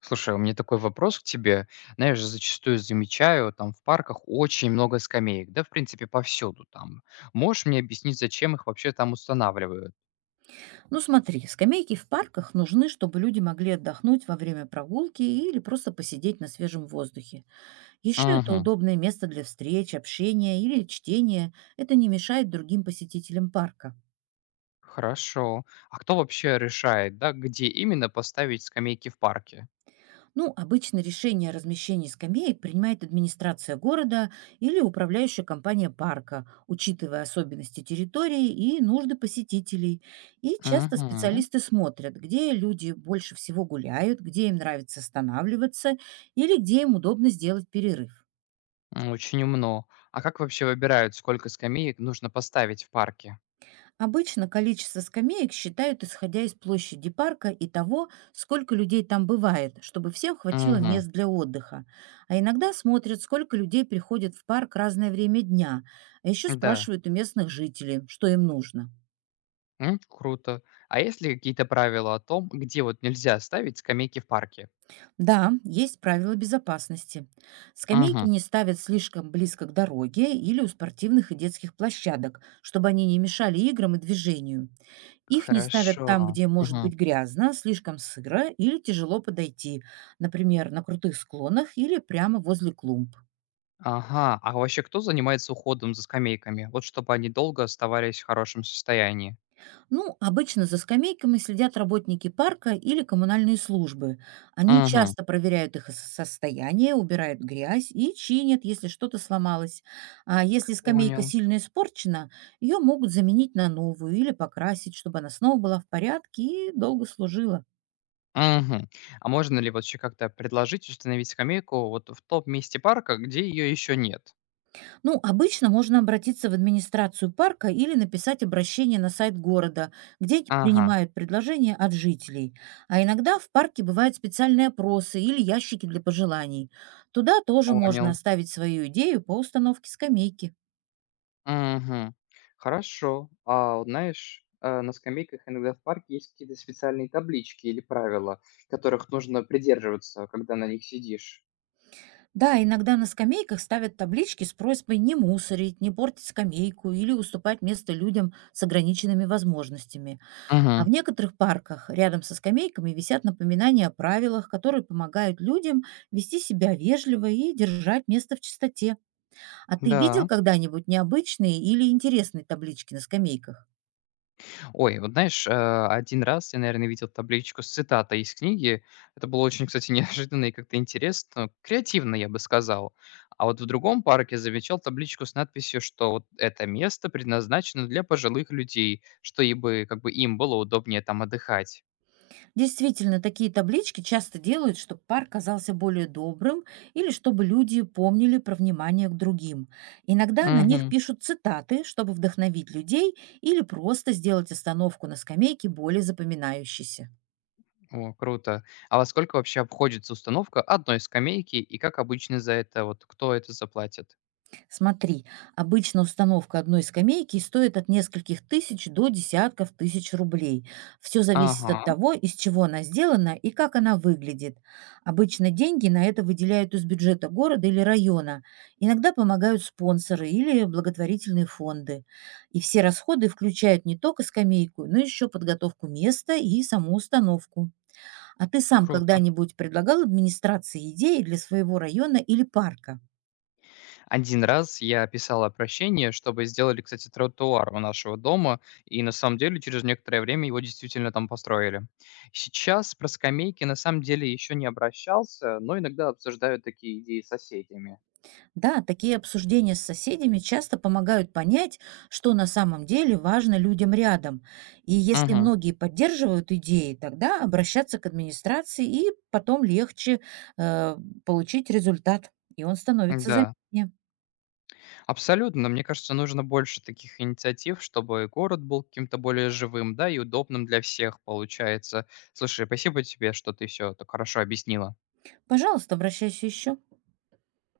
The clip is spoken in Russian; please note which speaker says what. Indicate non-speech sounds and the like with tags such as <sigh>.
Speaker 1: Слушай, у меня такой вопрос к тебе. Знаешь, зачастую замечаю, там в парках очень много скамеек, да, в принципе, повсюду там. Можешь мне объяснить, зачем их вообще там устанавливают?
Speaker 2: Ну смотри, скамейки в парках нужны, чтобы люди могли отдохнуть во время прогулки или просто посидеть на свежем воздухе. Еще это
Speaker 1: Угу,
Speaker 2: удобное место для встреч, общения или чтения. Это не мешает другим посетителям парка.
Speaker 1: хорошо. А кто вообще решает, да, где именно поставить скамейки в парке?
Speaker 2: Ну, обычно решение о размещении скамеек принимает администрация города или управляющая компания парка, учитывая особенности территории и нужды посетителей. И часто
Speaker 1: Угу,
Speaker 2: специалисты смотрят, где люди больше всего гуляют, где им нравится останавливаться или где им удобно сделать перерыв.
Speaker 1: очень умно. А как вообще выбирают, сколько скамеек нужно поставить в парке?
Speaker 2: Обычно количество скамеек считают, исходя из площади парка и того, сколько людей там бывает, чтобы всем хватило
Speaker 1: Угу,
Speaker 2: мест для отдыха. А иногда смотрят, сколько людей приходит в парк разное время дня, а еще
Speaker 1: да.
Speaker 2: спрашивают у местных жителей, что им нужно.
Speaker 1: М, круто. А есть ли какие-то правила о том, где вот нельзя ставить скамейки в парке?
Speaker 2: Да, есть правила безопасности. Скамейки
Speaker 1: Угу.
Speaker 2: не ставят слишком близко к дороге или у спортивных и детских площадок, чтобы они не мешали играм и движению. Их не ставят там,
Speaker 1: Хорошо.
Speaker 2: где может
Speaker 1: Мгм.
Speaker 2: быть грязно, слишком сыро или тяжело подойти, например, на крутых склонах или прямо возле клумб.
Speaker 1: Ага. А вообще кто занимается уходом за скамейками? Вот чтобы они долго оставались в хорошем состоянии.
Speaker 2: Ну, обычно за скамейками следят работники парка или коммунальные службы. Они
Speaker 1: Мгм.
Speaker 2: часто проверяют их состояние, убирают грязь и чинят, если что-то сломалось. А если скамейка
Speaker 1: Понял.
Speaker 2: сильно испорчена, ее могут заменить на новую или покрасить, чтобы она снова была в порядке и долго служила.
Speaker 1: Мгм. А можно ли вообще как-то предложить установить скамейку вот в том месте парка, где ее еще нет?
Speaker 2: Ну, обычно можно обратиться в администрацию парка или написать обращение на сайт города, где
Speaker 1: Ага,
Speaker 2: принимают предложения от жителей. А иногда в парке бывают специальные опросы или ящики для пожеланий. Туда тоже можно
Speaker 1: понял.
Speaker 2: оставить свою идею по установке скамейки.
Speaker 1: Мгм. Хорошо. А вот знаешь, на скамейках иногда в парке есть какие-то специальные таблички или правила, которых нужно придерживаться, когда на них сидишь.
Speaker 2: Да, иногда на скамейках ставят таблички с просьбой не мусорить, не портить скамейку или уступать место людям с ограниченными возможностями. А в
Speaker 1: Мгм.
Speaker 2: некоторых парках рядом со скамейками висят напоминания о правилах, которые помогают людям вести себя вежливо и держать место в чистоте. А ты видел
Speaker 1: Да.
Speaker 2: когда-нибудь необычные или интересные таблички на скамейках?
Speaker 1: Ой, вот знаешь, один раз я, наверное, видел табличку с цитатой из книги. Это было очень, кстати, <laughs> неожиданно и как-то интересно, ну, креативно, я бы сказал. А вот в другом парке замечал табличку с надписью, что вот это место предназначено для пожилых людей, что и бы, как бы им было удобнее там отдыхать.
Speaker 2: Действительно, такие таблички часто делают, чтобы парк казался более добрым или чтобы люди помнили про внимание к другим. Иногда на них
Speaker 1: Мгм.
Speaker 2: пишут цитаты, чтобы вдохновить людей или просто сделать остановку на скамейке более запоминающейся.
Speaker 1: О, круто. А во сколько вообще обходится установка одной скамейки и как обычно за это вот кто это заплатит?
Speaker 2: Смотри, обычно установка одной скамейки стоит от нескольких тысяч до десятков тысяч рублей. Все зависит от
Speaker 1: Ага,
Speaker 2: того, из чего она сделана и как она выглядит. Обычно деньги на это выделяют из бюджета города или района. Иногда помогают спонсоры или благотворительные фонды. И все расходы включают не только скамейку, но еще подготовку места и саму установку. А ты сам
Speaker 1: круто.
Speaker 2: когда-нибудь предлагал администрации идеи для своего района или парка?
Speaker 1: Один раз я писал обращение, чтобы сделали, кстати, тротуар у нашего дома, и на самом деле через некоторое время его действительно там построили. Сейчас про скамейки на самом деле еще не обращался, но иногда обсуждаю такие идеи с соседями.
Speaker 2: Да, такие обсуждения с соседями часто помогают понять, что на самом деле важно людям рядом. И если
Speaker 1: Мгм.
Speaker 2: многие поддерживают идеи, тогда обращаться к администрации и потом легче, э, получить результат, и он становится
Speaker 1: Да,
Speaker 2: заметнее.
Speaker 1: абсолютно. Мне кажется, нужно больше таких инициатив, чтобы город был каким-то более живым, да, и удобным для всех получается. Слушай, спасибо тебе, что ты все так хорошо объяснила.
Speaker 2: Пожалуйста, обращайся еще.